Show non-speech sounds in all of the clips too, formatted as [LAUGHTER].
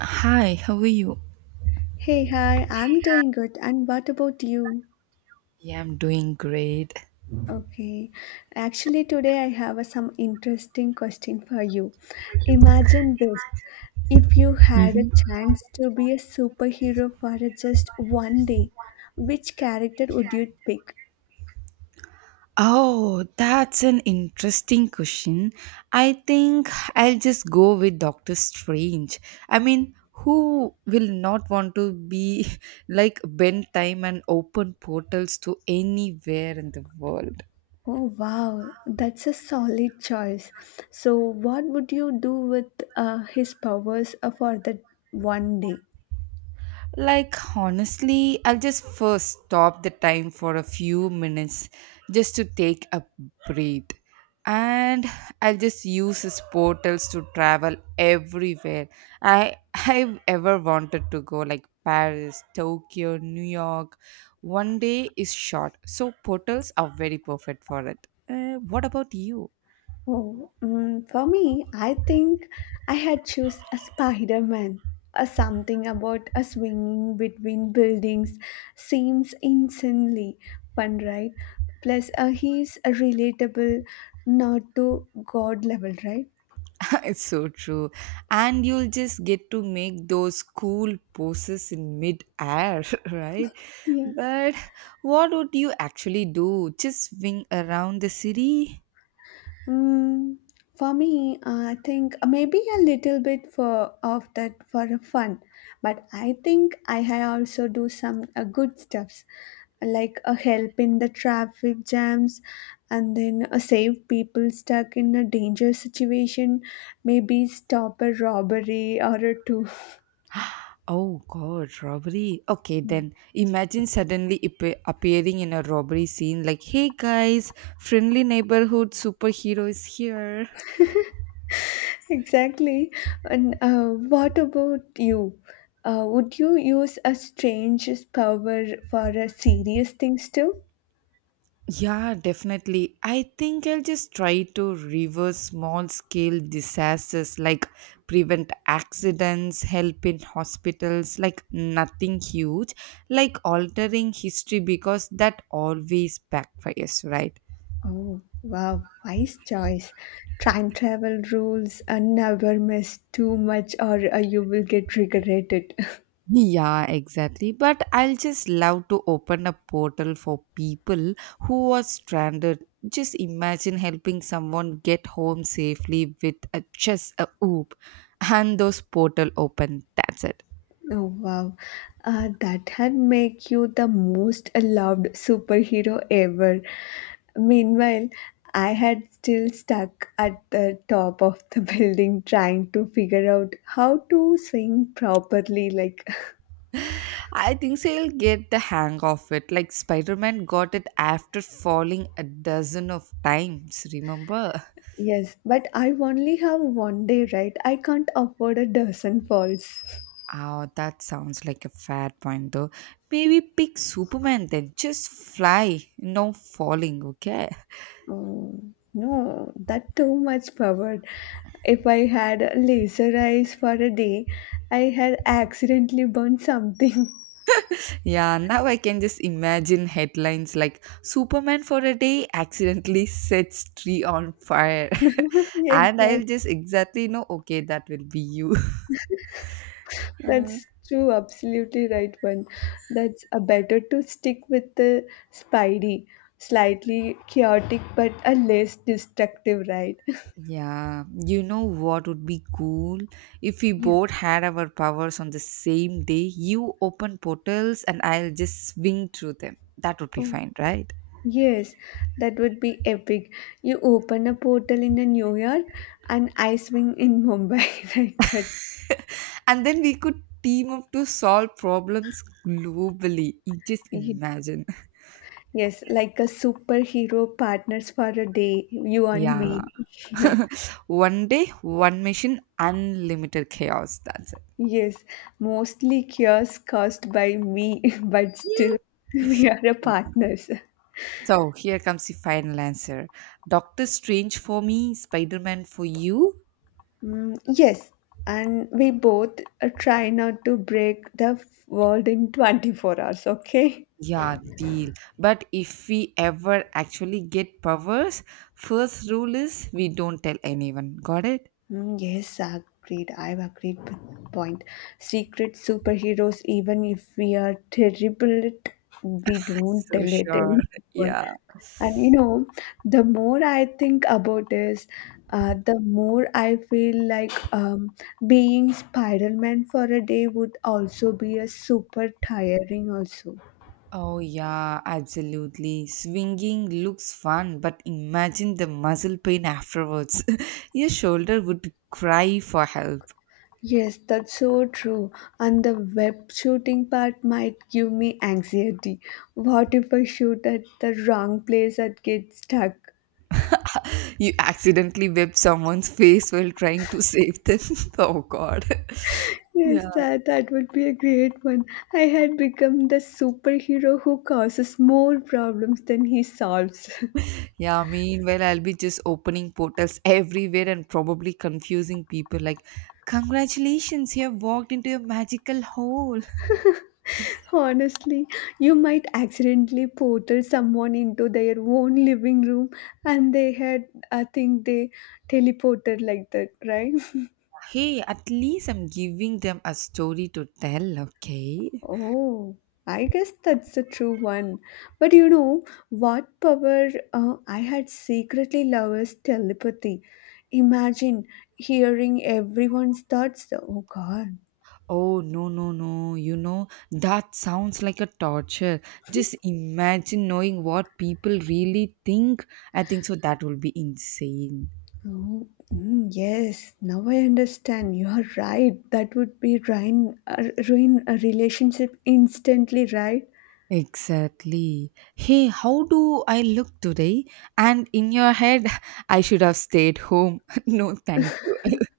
Hi, how are you? Hey, hi, I'm doing good. And what about you? Yeah, I'm doing great. Okay, actually, today I have some interesting question for you. Imagine this if you had a Hmm. chance to be a superhero for just one day, which character would you pick? Oh, that's an interesting question. I think I'll just go with Doctor Strange. I mean, who will not want to be [LAUGHS] like bend time and open portals to anywhere in the world? Oh, wow, that's a solid choice. So, what would you do with his powers for that one day? Like, honestly, I'll just first stop the time for a few minutes just to take a breath. And I'll just use his portals to travel everywhere I [LAUGHS] I've ever wanted to go, like Paris, Tokyo, New York. One day is short, so portals are very perfect for it. What about you? Oh, for me, I think I had choose a Spider-Man. A something about a swinging between buildings seems insanely fun, right? Plus, he's a relatable, not to God level, right? It's so true. And you'll just get to make those cool poses in mid-air, [LAUGHS] right? Yeah. But what would you actually do? Just swing around the city? Mm, for me, I think maybe a little bit for of that for fun, but I think I also do some good stuffs like a help in the traffic jams and then a save people stuck in a danger situation maybe stop a robbery or a two. Oh god, robbery. Okay, then imagine suddenly appearing in a robbery scene like, hey guys, friendly neighborhood superhero is here. [LAUGHS] Exactly. And what about you, would you use a strange power for serious things too? Yeah, definitely. I think I'll just try to reverse small scale disasters like prevent accidents, help in hospitals, like nothing huge, like altering history because that always backfires, right? Oh, wow, wise choice. Time travel rules never miss too much or you will get regretted. [LAUGHS] Yeah, exactly. But I'll just love to open a portal for people who are stranded. Just imagine helping someone get home safely with just a oop and those portal open. That's it. Oh, wow. That had make you the most loved superhero ever. Meanwhile, I had still stuck at the top of the [LAUGHS] building trying to figure out how to swing properly. Like, I think so you'll get the hang of it. Like Spider-Man got it after falling a dozen of times, remember? [LAUGHS] yes, but I only have one day, right? I can't afford a dozen falls. Oh, that sounds like a fair point though. Maybe pick Superman then. Just fly, no falling, okay? Oh, no, that too much power. If I had laser eyes for a day, I had accidentally burned something. [LAUGHS] Yeah, now I can just imagine headlines like Superman for a day accidentally sets tree on fire. [LAUGHS] And I'll Exactly. just exactly know, okay, that will be you. That's true, absolutely right one. That's a better to stick with the Spidey. Slightly chaotic but a less destructive, right? [LAUGHS] Yeah, you know what would be cool? If we Yeah. both had our powers on the same day, you open portals and I'll just swing through them. That would be Oh, fine, right? yes, that would be epic. You open a portal in a New York and I swing in Mumbai, [LAUGHS] right? And then we could team up to solve problems globally. You just That imagine. [LAUGHS] Yes, like a superhero partners for a day, you and Yeah. me. [LAUGHS] Yeah. One day, one machine, unlimited chaos. That's it. Yes, mostly cures caused by me, [LAUGHS] but still [LAUGHS] we are a partners. So here comes the final answer. Doctor Strange for me, Spider Man for you. Mm, yes, and we both try not to break the world in 24 hours, okay? Yeah, deal. But if we ever actually get powers, first rule is we don't tell anyone. Got it? Mm, yes, agreed. I've agreed with point. Secret superheroes, even if we are terrible, we [LAUGHS] don't So tell it sure. anymore. Yeah. And you know, the more I think about this, the more I feel like being Spider-Man for a day would also be a super tiring also. Oh, yeah, absolutely. Swinging looks fun, but imagine the muscle pain afterwards. [LAUGHS] Your shoulder would cry for help. Yes, that's so true. And the web shooting part might give me anxiety. What if I shoot at the wrong place and get stuck? [LAUGHS] You accidentally whipped someone's face while trying to save them. [LAUGHS] Oh God. [LAUGHS] Yes, Yeah. that would be a great one. I had become the superhero who causes more problems than he solves. [LAUGHS] Yeah, meanwhile, I'll be just opening portals everywhere and probably confusing people like, congratulations, you have walked into a magical hole. Honestly, you might accidentally portal someone into their own living room and they had, I think they teleported like that, right? [LAUGHS] Hey, at least I'm giving them a story to tell, okay? Oh, I guess that's a true one. But you know what power I had secretly love is telepathy. Imagine hearing everyone's thoughts. Oh God. Oh, no. You know, that sounds like a torture. Just imagine knowing what people really think. I think so, that will be insane. Oh, yes, now I understand. You are right. That would be ruin a relationship instantly, right? Exactly. Hey, how do I look today? And in your head, [LAUGHS] I should have stayed home. [LAUGHS] No, thank you. [LAUGHS]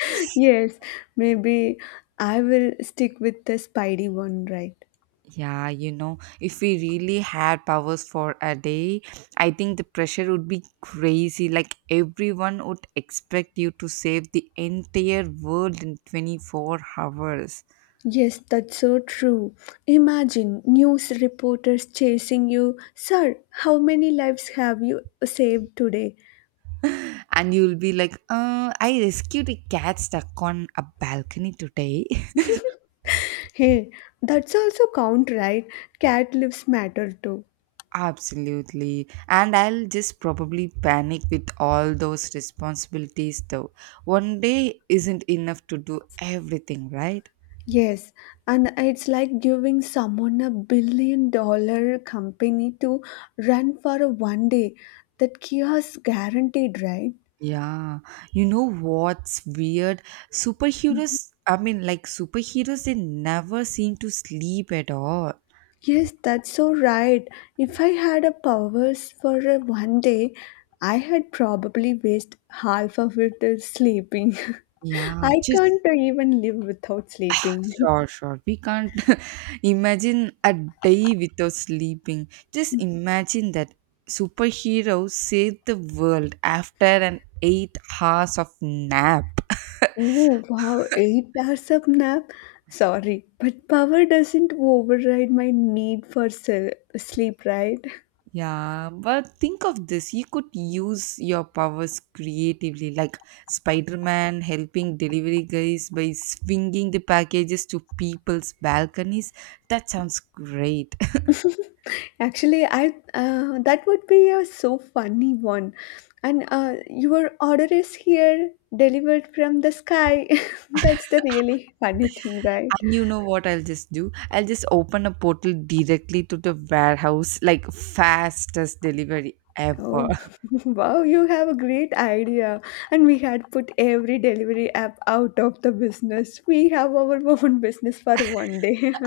[LAUGHS] Yes, maybe I will stick with the Spidey one, right? Yeah, you know, if we really had powers for a day, I think the pressure would be crazy. Like, everyone would expect you to save the entire world in 24 hours. Yes, that's so true. Imagine news reporters chasing you. Sir, how many lives have you saved today? And you'll be like, I rescued a cat stuck on a balcony today. [LAUGHS] [LAUGHS] Hey, that's also count, right? Cat lives matter too. Absolutely. And I'll just probably panic with all those responsibilities, though. One day isn't enough to do everything, right? Yes, and it's like giving someone $1 billion company to run for a one day. That chaos guaranteed, right? Yeah. You know what's weird? Superheroes, I mean, like superheroes, they never seem to sleep at all. Yes, that's so right. If I had a powers for a one day, I had probably waste half of it is sleeping. Yeah. [LAUGHS] I Just can't even live without sleeping. Sure. We can't [LAUGHS] imagine a day without sleeping. Just imagine that superheroes save the world after an 8 hours of nap. Oh, wow, 8 hours of nap? Sorry, but power doesn't override my need for sleep, right? Yeah, but think of this. You could use your powers creatively, like Spider Man helping delivery guys by swinging the packages to people's balconies. That sounds great. [LAUGHS] Actually, I that would be a so funny one. And your order is here, delivered from the sky. [LAUGHS] That's the really funny thing, right? And you know what I'll just do? I'll just open a portal directly to the warehouse, like fastest delivery ever. Oh, [LAUGHS] [LAUGHS] wow, you have a great idea. And we had put every delivery app out of the business. We have our [LAUGHS] own business for one day. [LAUGHS]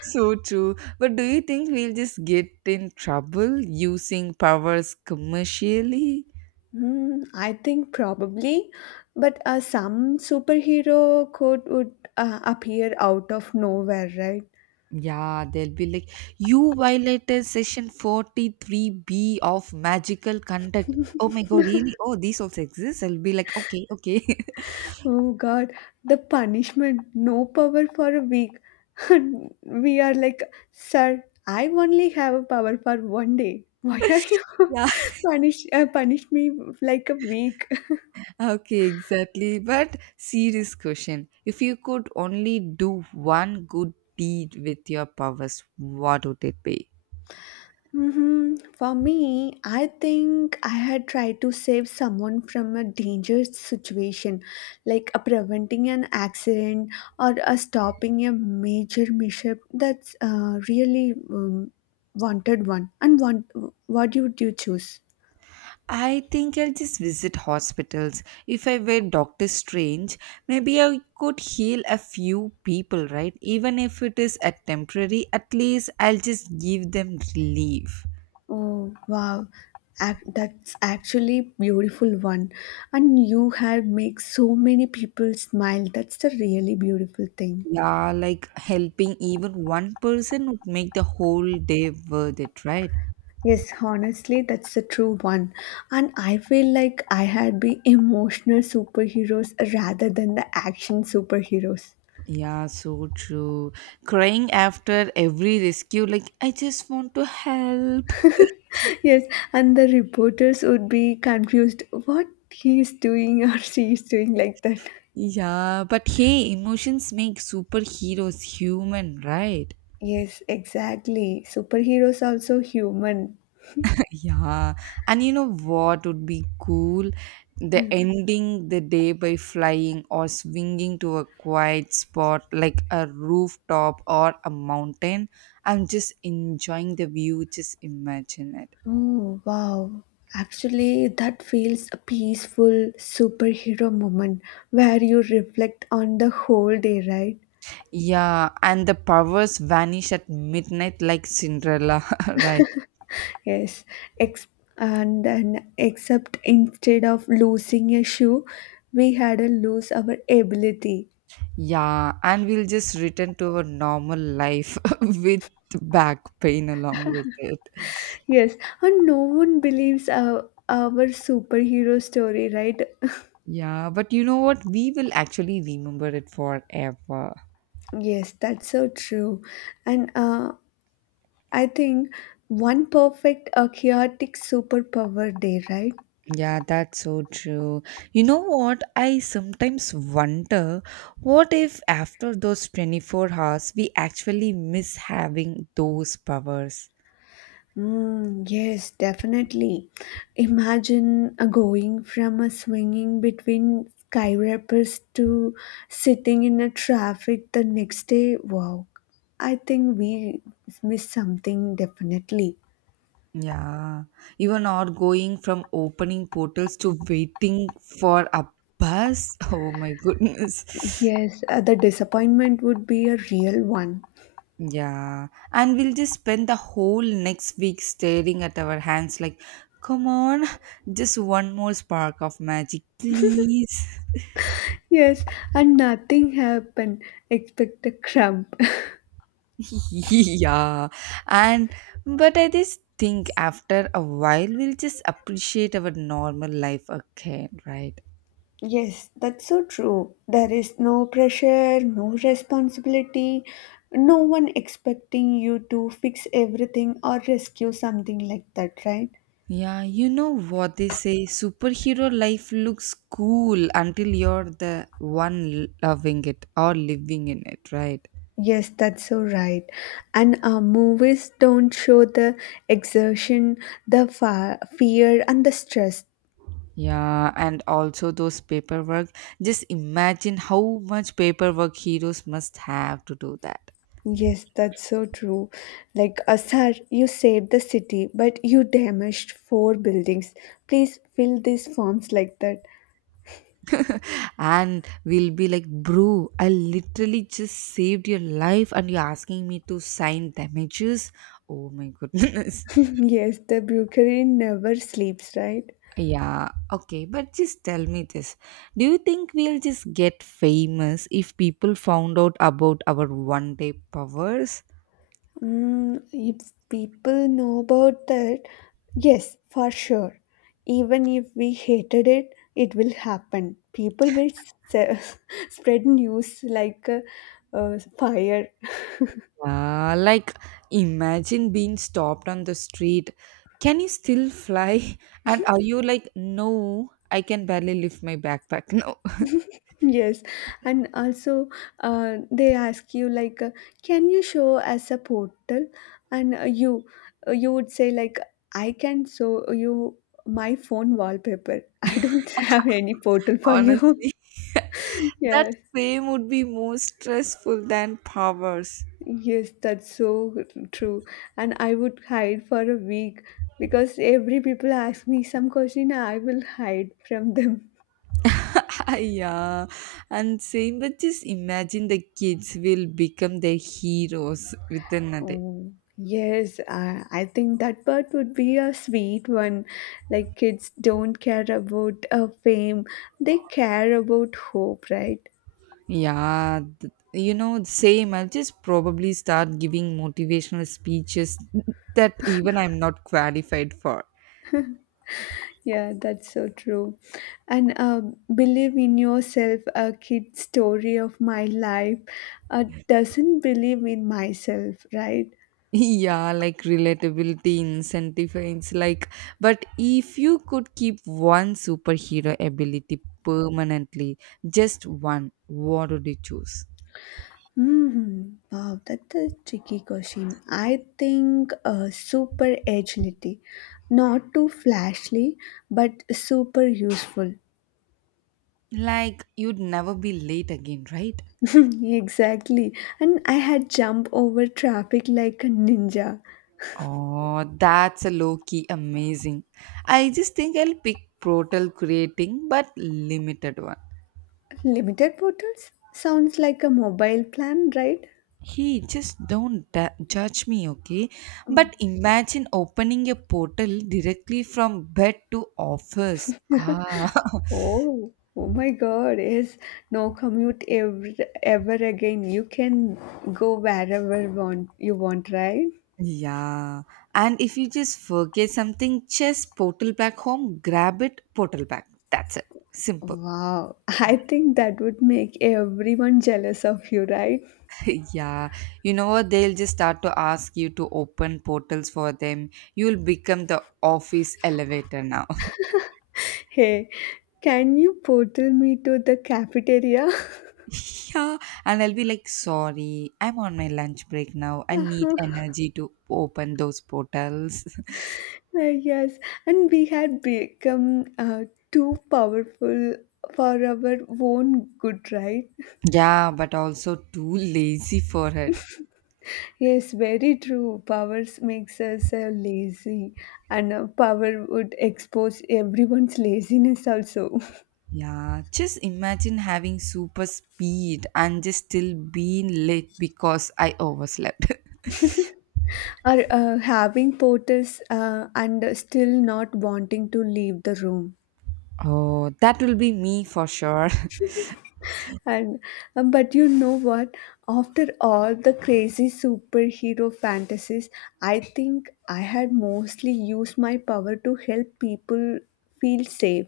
So true. But do you think we'll just get in trouble using powers commercially? Hmm, I think probably, but some superhero code would appear out of nowhere, right? Yeah, they'll be like, you violated section 43B of magical conduct. Oh my god, really? Oh, these also exist? I'll be like, okay. Oh God, the punishment, no power for a week. [LAUGHS] We are like, sir, I only have a power for one day. Why are you [LAUGHS] [LAUGHS] Yeah. punish me like a week? Okay, exactly. But serious question. If you could only do one good deed with your powers, what would it be? For me, I think I had tried to save someone from a dangerous situation, like a preventing an accident or a stopping a major mishap. That's really wanted one. What would you choose? I think I'll just visit hospitals. If I were Doctor Strange, maybe I could heal a few people, right? Even if it is a temporary, at least I'll just give them relief. Oh wow, that's actually beautiful one. And you have make so many people smile. That's the really beautiful thing. Yeah, like helping even one person would make the whole day worth it, right? Yes, honestly, that's the true one. And I feel like I had been emotional superheroes rather than the action superheroes. [LAUGHS] Yeah, so true. Crying after every rescue, like, I just want to help. Yes, and the reporters would be confused what he's doing or she's doing like that. Yeah, but hey, emotions make superheroes human, right? Yes, exactly. Superheroes also human. [LAUGHS] Yeah, and you know what would be cool? The Yeah. ending the day by flying or swinging to a quiet spot like a rooftop or a mountain. I'm just enjoying the view, just imagine it. Oh, wow. Actually, that feels a peaceful superhero moment where you reflect on the whole day, right? Yeah, and the powers vanish at midnight like Cinderella, [LAUGHS] right? Yes, Ex- and then except instead of losing a shoe, we had to lose our ability. Yeah, and we'll just return to our normal life [LAUGHS] with back pain along with it. Yes, and no one believes our superhero story, right? [LAUGHS] Yeah, but you know what? We will actually remember it forever. Yes, that's so true. And I think one perfect, chaotic superpower day, right? Yeah, that's so true. You know what? I sometimes wonder what if after those 24 hours we actually miss having those powers? Mm, yes, definitely. Imagine going from a swinging between skyscrapers to sitting in a traffic the next day. Wow, I think we missed something definitely. Yeah, even or going from opening portals to waiting for a bus. [LAUGHS] Oh my goodness. Yes, the disappointment would be a real one. Yeah, and we'll just spend the whole next week staring at our hands like, come on, just one more spark of magic, please. Yes, and nothing happened except a crumb. [LAUGHS] [LAUGHS] Yeah, and but I just think after a while we'll just appreciate our normal life again, right? Yes, that's so true. There is no pressure, no responsibility, no one expecting you to fix everything or rescue something like that, right? Yeah, you know what they say superhero life looks cool until you're the one loving it or living in it, right? Yes, that's so right. And movies don't show the exertion, the fear, and the stress. Yeah, and also those paperwork. Just imagine how much paperwork heroes must have to do that. Yes, that's so true. Like, sir, you saved the city, but you damaged four buildings. Please fill these forms like that. And we'll be like, bro, I literally just saved your life and you're asking me to sign damages. Oh my goodness. [LAUGHS] [LAUGHS] Yes, the brewery never sleeps, right? Yeah, okay, but just tell me this. Do you think we'll just get famous if people found out about our one day powers? Mm, if people know about that, yes, for sure. Even if we hated it, it will happen. People will s- [LAUGHS] spread news like a fire. Like, imagine being stopped on the street. Can you still fly? [LAUGHS] And are you like, no, I can barely lift my backpack? No, [LAUGHS] Yes, and also they ask you like, can you show as a portal? And you would say like, I can show you my phone wallpaper. I don't [LAUGHS] have any portal for you. [LAUGHS] honestly, [LAUGHS] that Yes, fame would be more stressful than powers. yes, that's so true. And I would hide for a week because every people ask me some question. I will hide from them. Ah, yeah, and same but just imagine the kids will become the heroes within a day. Oh, yes, I think that part would be a sweet one. Like kids don't care about fame, they care about hope, right? Yeah, you know, same, I'll just probably start giving motivational speeches that even I'm not qualified for. Yeah, that's so true. And believe in yourself, a kid story of my life doesn't believe in myself, right? [LAUGHS] Yeah, like relatability incentives. Like, but if you could keep one superhero ability permanently, just one, what would you choose? Mhm. Wow, that's a tricky question. I think super agility, not too flashy, but super useful. Like, you'd never be late again, right? [LAUGHS] Exactly. And I had jump over traffic like a ninja. Oh, that's a low key amazing. I just think I'll pick Protel creating but limited one. Limited portals sounds like a mobile plan, right? Hey, just don't judge me, okay? Oh, But imagine opening a portal directly from bed to office. Ah, oh oh my God! Yes, no commute ever again. You can go wherever want you want, right? [LAUGHS] yeah. And if you just forget something, just portal back home, grab it, portal back. That's it. Simple. Wow, [LAUGHS] I think that would make everyone jealous of you, right? [LAUGHS] Yeah, you know what? They'll just start to ask you to open portals for them. You'll become the office elevator now. Hey, can you portal me to the cafeteria? [LAUGHS] [LAUGHS] Yeah, and I'll be like, sorry, I'm on my lunch break now. I need Uh-huh. energy to open those portals. Yes, and we had become too powerful for our own good, right? [LAUGHS] Yeah, but also too lazy for it. Yes, very true. Powers makes us lazy, and power would expose everyone's laziness also. Yeah, just imagine having super speed and just still being late because I overslept. Or having porters and still not wanting to leave the room. [LAUGHS] Oh, that will be me for sure. [LAUGHS] [LAUGHS] And but you know what, after all the crazy superhero fantasies, I think I had mostly used my power to help people feel safe.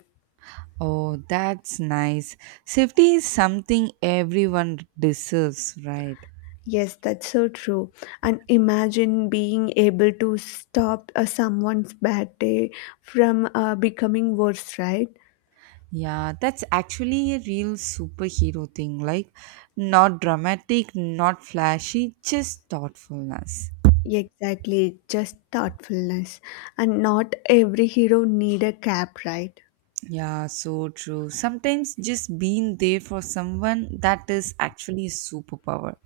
Oh, that's nice. Safety is something everyone deserves, right? Yes, that's so true. And imagine being able to stop someone's bad day from becoming worse, right? Yeah, that's actually a real superhero thing. Like, not dramatic, not flashy, just thoughtfulness. Exactly, just thoughtfulness. And not every hero need a cap, right? Yeah, so true. Sometimes just being there for someone that is actually a superpower.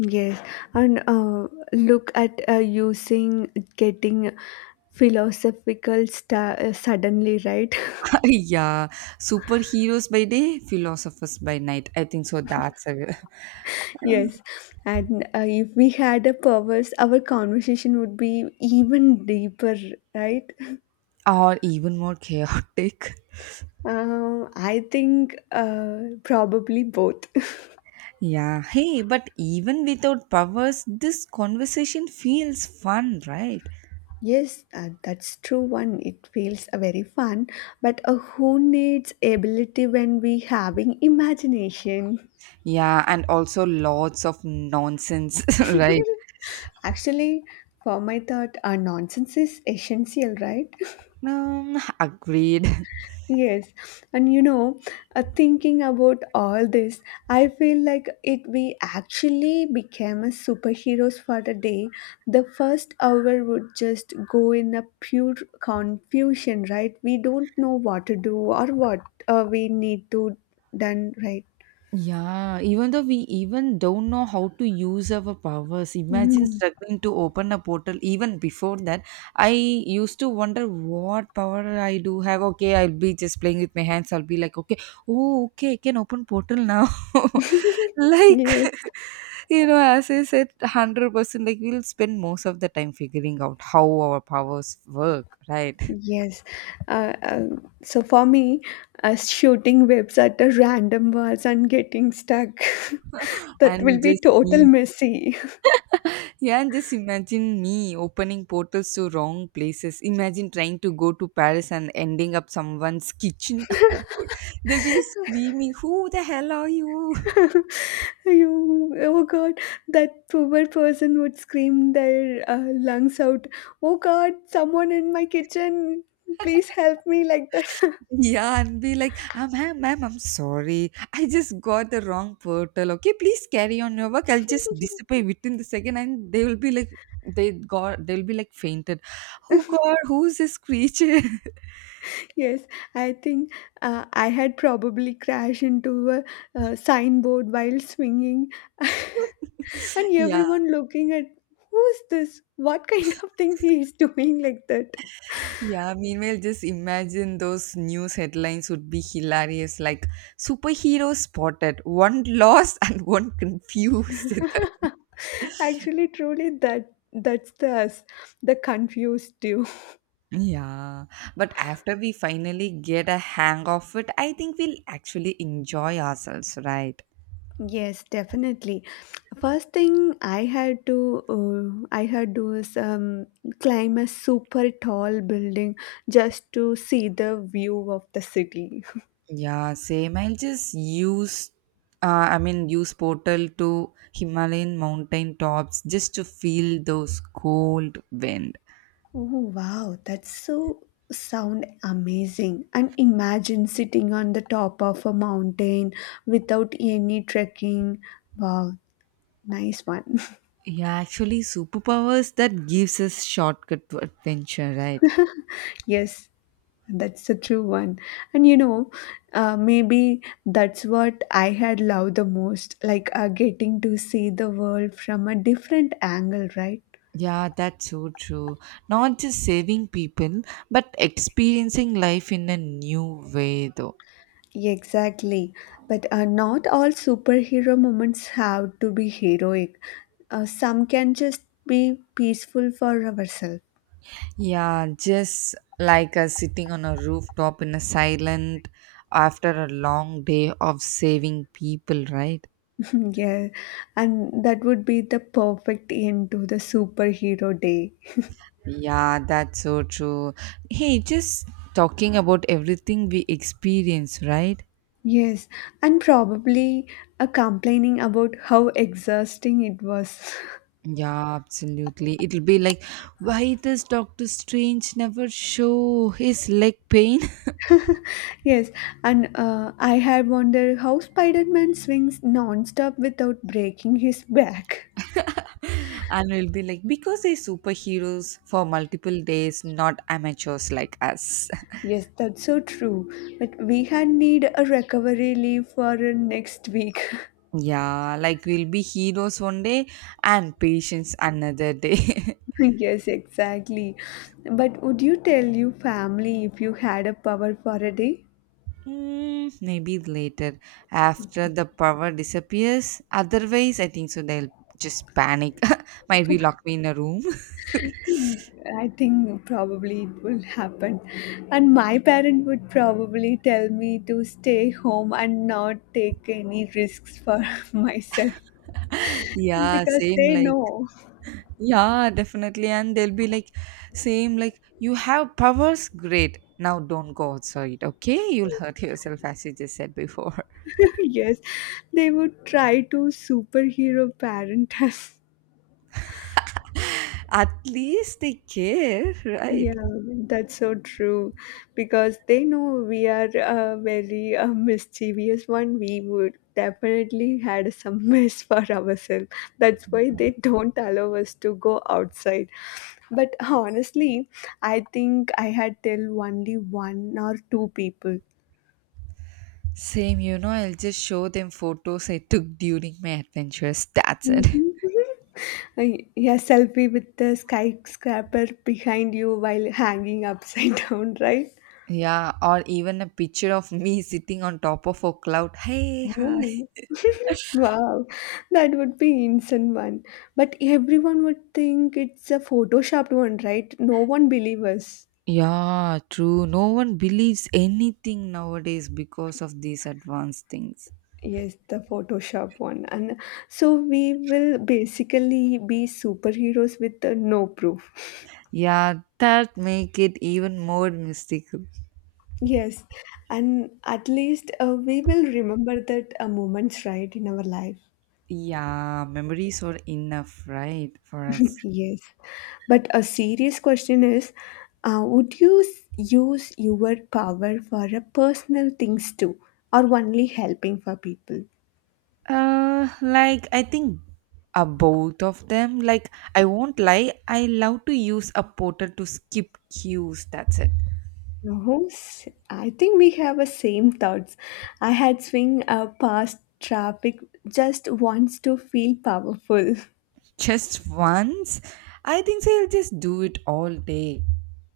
Yes, and look at using getting philosophical suddenly, right? [LAUGHS] Yeah, superheroes by day, philosophers by night. I think so. That's a, [LAUGHS] Yes, and if we had a powers, our conversation would be even deeper, right? [LAUGHS] [LAUGHS] or even more chaotic. I think probably both. [LAUGHS] Yeah, hey, but even without powers, this conversation feels fun, right? Yes, that's true one. It feels very fun, but who needs ability when we having imagination? Yeah, and also lots of nonsense, [LAUGHS] [LAUGHS] right? Actually, for my thought, nonsense is essential, right? Agreed. Yes, and you know, thinking about all this, I feel like it we actually became a superheroes for the day. The first hour would just go in a pure confusion, right? We don't know what to do or what we need to done, right? Yeah, even though we even don't know how to use our powers, imagine Mm, struggling to open a portal. Even before that, I used to wonder what power I do have. Okay, I'll be just playing with my hands. I'll be like, okay, oh, okay, I can open portal now. [LAUGHS] Like, yes, [LAUGHS] you know, as I said, 100%. Like we'll spend most of the time figuring out how our powers work, right? [LAUGHS] yes. So for me, shooting webs at the random walls and getting stuck, [LAUGHS] that will And be just total messy. Yeah, and just imagine me opening portals to wrong places. Imagine trying to go to Paris and ending up someone's kitchen. [LAUGHS] Oh, God. They'll be screaming, who the hell are you? [LAUGHS] You, oh god, that poor person would scream their lungs out, oh god, someone in my kitchen, please help me, like that. Yeah, and be like, "Ah, Ma'am, I'm sorry. I just got the wrong portal. Okay, please carry on your work. I'll just [LAUGHS] disappear within the second," and they will be like, they'll be like fainted. Oh god, who's this creature? [LAUGHS] Yes, I think I had probably crashed into a signboard while swinging, [LAUGHS] and Yeah. everyone looking at who's this? What kind of thing he is doing like that? Yeah, meanwhile, just imagine those news headlines would be hilarious, like superhero spotted, one [LAUGHS] lost and one confused. [LAUGHS] Actually, truly, that's the us, the confused you. [LAUGHS] Yeah, but after we finally get a hang of it, I think we'll actually enjoy ourselves, right? Yes, definitely. First thing I had to was climb a super tall building just to see the view of the city. Yeah, same. I'll just use, use portal to Himalayan mountain tops just to feel those cold wind. Oh wow, that's so sound amazing. And imagine sitting on the top of a mountain without any trekking. Wow, nice one. Yeah, actually, superpowers that gives us shortcut to adventure, right? [LAUGHS] Yes, that's a true one. And maybe that's what I had loved the most, like getting to see the world from a different angle, right? Yeah, that's so true. Not just saving people, but experiencing life in a new way, though. Exactly. But not all superhero moments have to be heroic. Some can just be peaceful for ourselves. Yeah, just like us sitting on a rooftop in a silent after a long day of saving people, right? [LAUGHS] Yeah. And that would be the perfect end to the superhero day. Yeah, that's so true. Hey, just talking about everything we experience, right? Yes, and probably complaining about how exhausting it was. Yeah, absolutely. It'll be like, why does Doctor Strange never show his leg pain? [LAUGHS] Yes, and I had wondered how Spider Man swings non-stop without breaking his [LAUGHS] back. [LAUGHS] And we'll be like, because they're superheroes for multiple days, not amateurs like us. Yes, that's so true. But we had need a recovery leave for next week. [LAUGHS] Yeah, like we'll be heroes one day and patients another day. [LAUGHS] [LAUGHS] Yes, exactly. But would you tell your family if you had a power for a day? Mm, maybe later after the power disappears. Otherwise, I think so. They'll just panic. [LAUGHS] Might be lock me in a room. I think probably it will happen. And my parent would probably tell me to stay home and not take any risks for [LAUGHS] myself [LAUGHS] Yeah, because same they like. know. Yeah, definitely. And they'll be like, same, like, you have powers, great. Now don't go outside, okay? You'll hurt yourself, as you just said before. [LAUGHS] Yes, they would try to superhero parent us. [LAUGHS] At least they care, right? Yeah, that's so true because they know we are a very mischievous one. We would definitely had some [LAUGHS] mess for ourselves. That's why they don't allow us to go outside. But honestly, I think I had till only one or two people. Same, you know, I'll just show them photos I took during my adventures. That's it. [LAUGHS] Mhm. Y- [LAUGHS] Yeah, selfie with the skyscraper behind you while hanging upside [LAUGHS] down, right? Yeah, or even a picture of me sitting on top of a cloud. Hey, hi. Oh. [LAUGHS] Wow, that would be instant one. But everyone would think it's a photoshopped one, right? No one believe us. Yeah, true. No one believes anything nowadays because of these advanced things. Yes, the Photoshop one. And so we will basically be superheroes with no proof. [LAUGHS] Yeah, that make it even more mystical. Yes, and at least we will remember that moments, right, in our life. Yeah, memories are enough, right, for us. Yes, but a serious question is would you use your power for a personal things too, or only helping for people? I think both of them. Like I won't lie, I love to use a portal to skip queues. That's it. No, I think we have the same thoughts. I had swing past traffic just wants to feel powerful. Just once, I think so I'll just do it all day.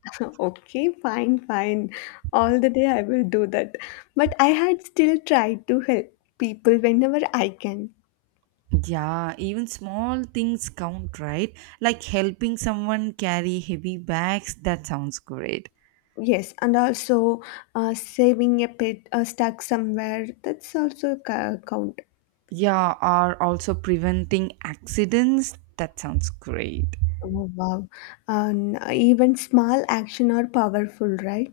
[LAUGHS] Okay, fine, fine. All the day I will do that. But I had still tried to help people whenever I can. Yeah, even small things count, right? Like helping someone carry heavy bags. That sounds great. Yes, and also saving a pet stuck somewhere, that's also count. Yeah, are also preventing accidents. That sounds great. Oh, wow. And even small action are powerful, right?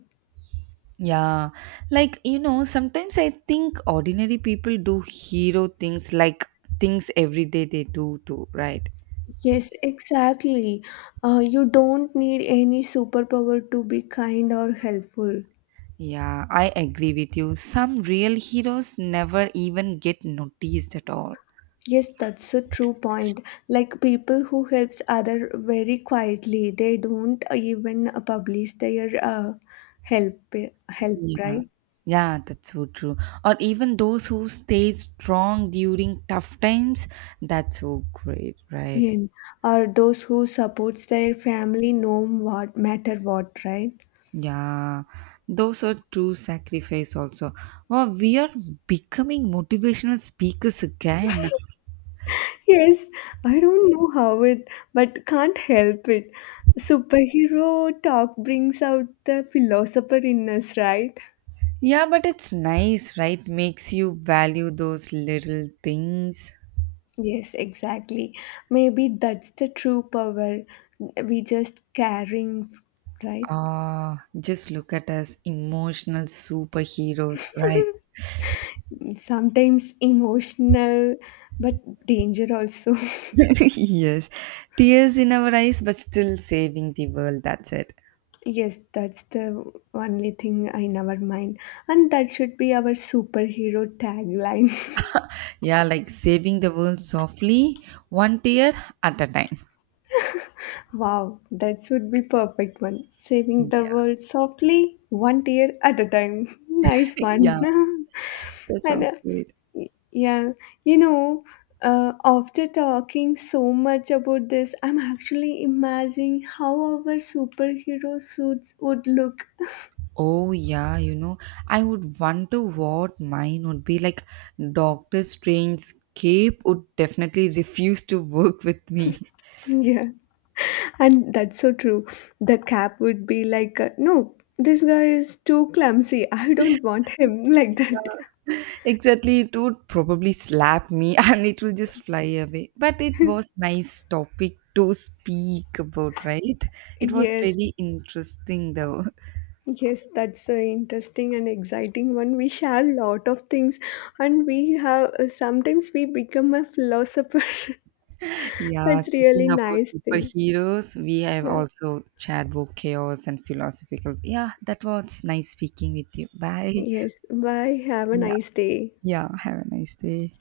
Yeah, like you know, sometimes I think ordinary people do hero things like things every day they do too, right? Yes, exactly. You don't need any superpower to be kind or helpful. Yeah, I agree with you. Some real heroes never even get noticed at all. Yes, that's a true point. Like people who helps other very quietly, they don't even publish their help help, Yeah. right? Yeah, that's so true. Or even those who stay strong during tough times, that's so great, right? Yeah, or those who supports their family no what matter what, right? Yeah, those are true sacrifice also. Wow, we are becoming motivational speakers again. Yes, I don't know how it, but can't help it. Superhero talk brings out the philosopher in us, right? Yeah, but it's nice, right? Makes you value those little things. Yes, exactly. Maybe that's the true power. We just caring, right? Ah, just look at us, emotional superheroes, right? Sometimes emotional, but danger also. [LAUGHS] [LAUGHS] Yes, tears in our eyes, but still saving the world. That's it. Yes, that's the only thing I never mind. And that should be our superhero tagline. Yeah, like saving the world softly, one tear at a time. [LAUGHS] Wow, that would be perfect one. Saving the Yeah, world softly, one tear at a time. [LAUGHS] Nice [LAUGHS] one. yeah, [LAUGHS] that And sounds great. yeah, you know, after talking so much about this, I'm actually imagining how our superhero suits would look. Oh, yeah, you know, I would wonder what mine would be like. Doctor Strange's cape would definitely refuse to work with me. [LAUGHS] Yeah. And that's so true. The cap would be like, no, this guy is too clumsy. [LAUGHS] I don't want him [LAUGHS] like that. [LAUGHS] Exactly, it would probably slap me [LAUGHS] and it will just fly away. But it was nice topic to speak about, right? It was Yes, very interesting though. yes, that's an interesting and exciting one. We share a lot of things, and we have sometimes we become a philosopher. [LAUGHS] [LAUGHS] Yeah, That's speaking really about nice thing. superheroes, we have Yeah. also chat about chaos and philosophical. Yeah, that was nice speaking with you. Bye. Yes. Bye. Have a Yeah. nice day. Yeah, have a nice day.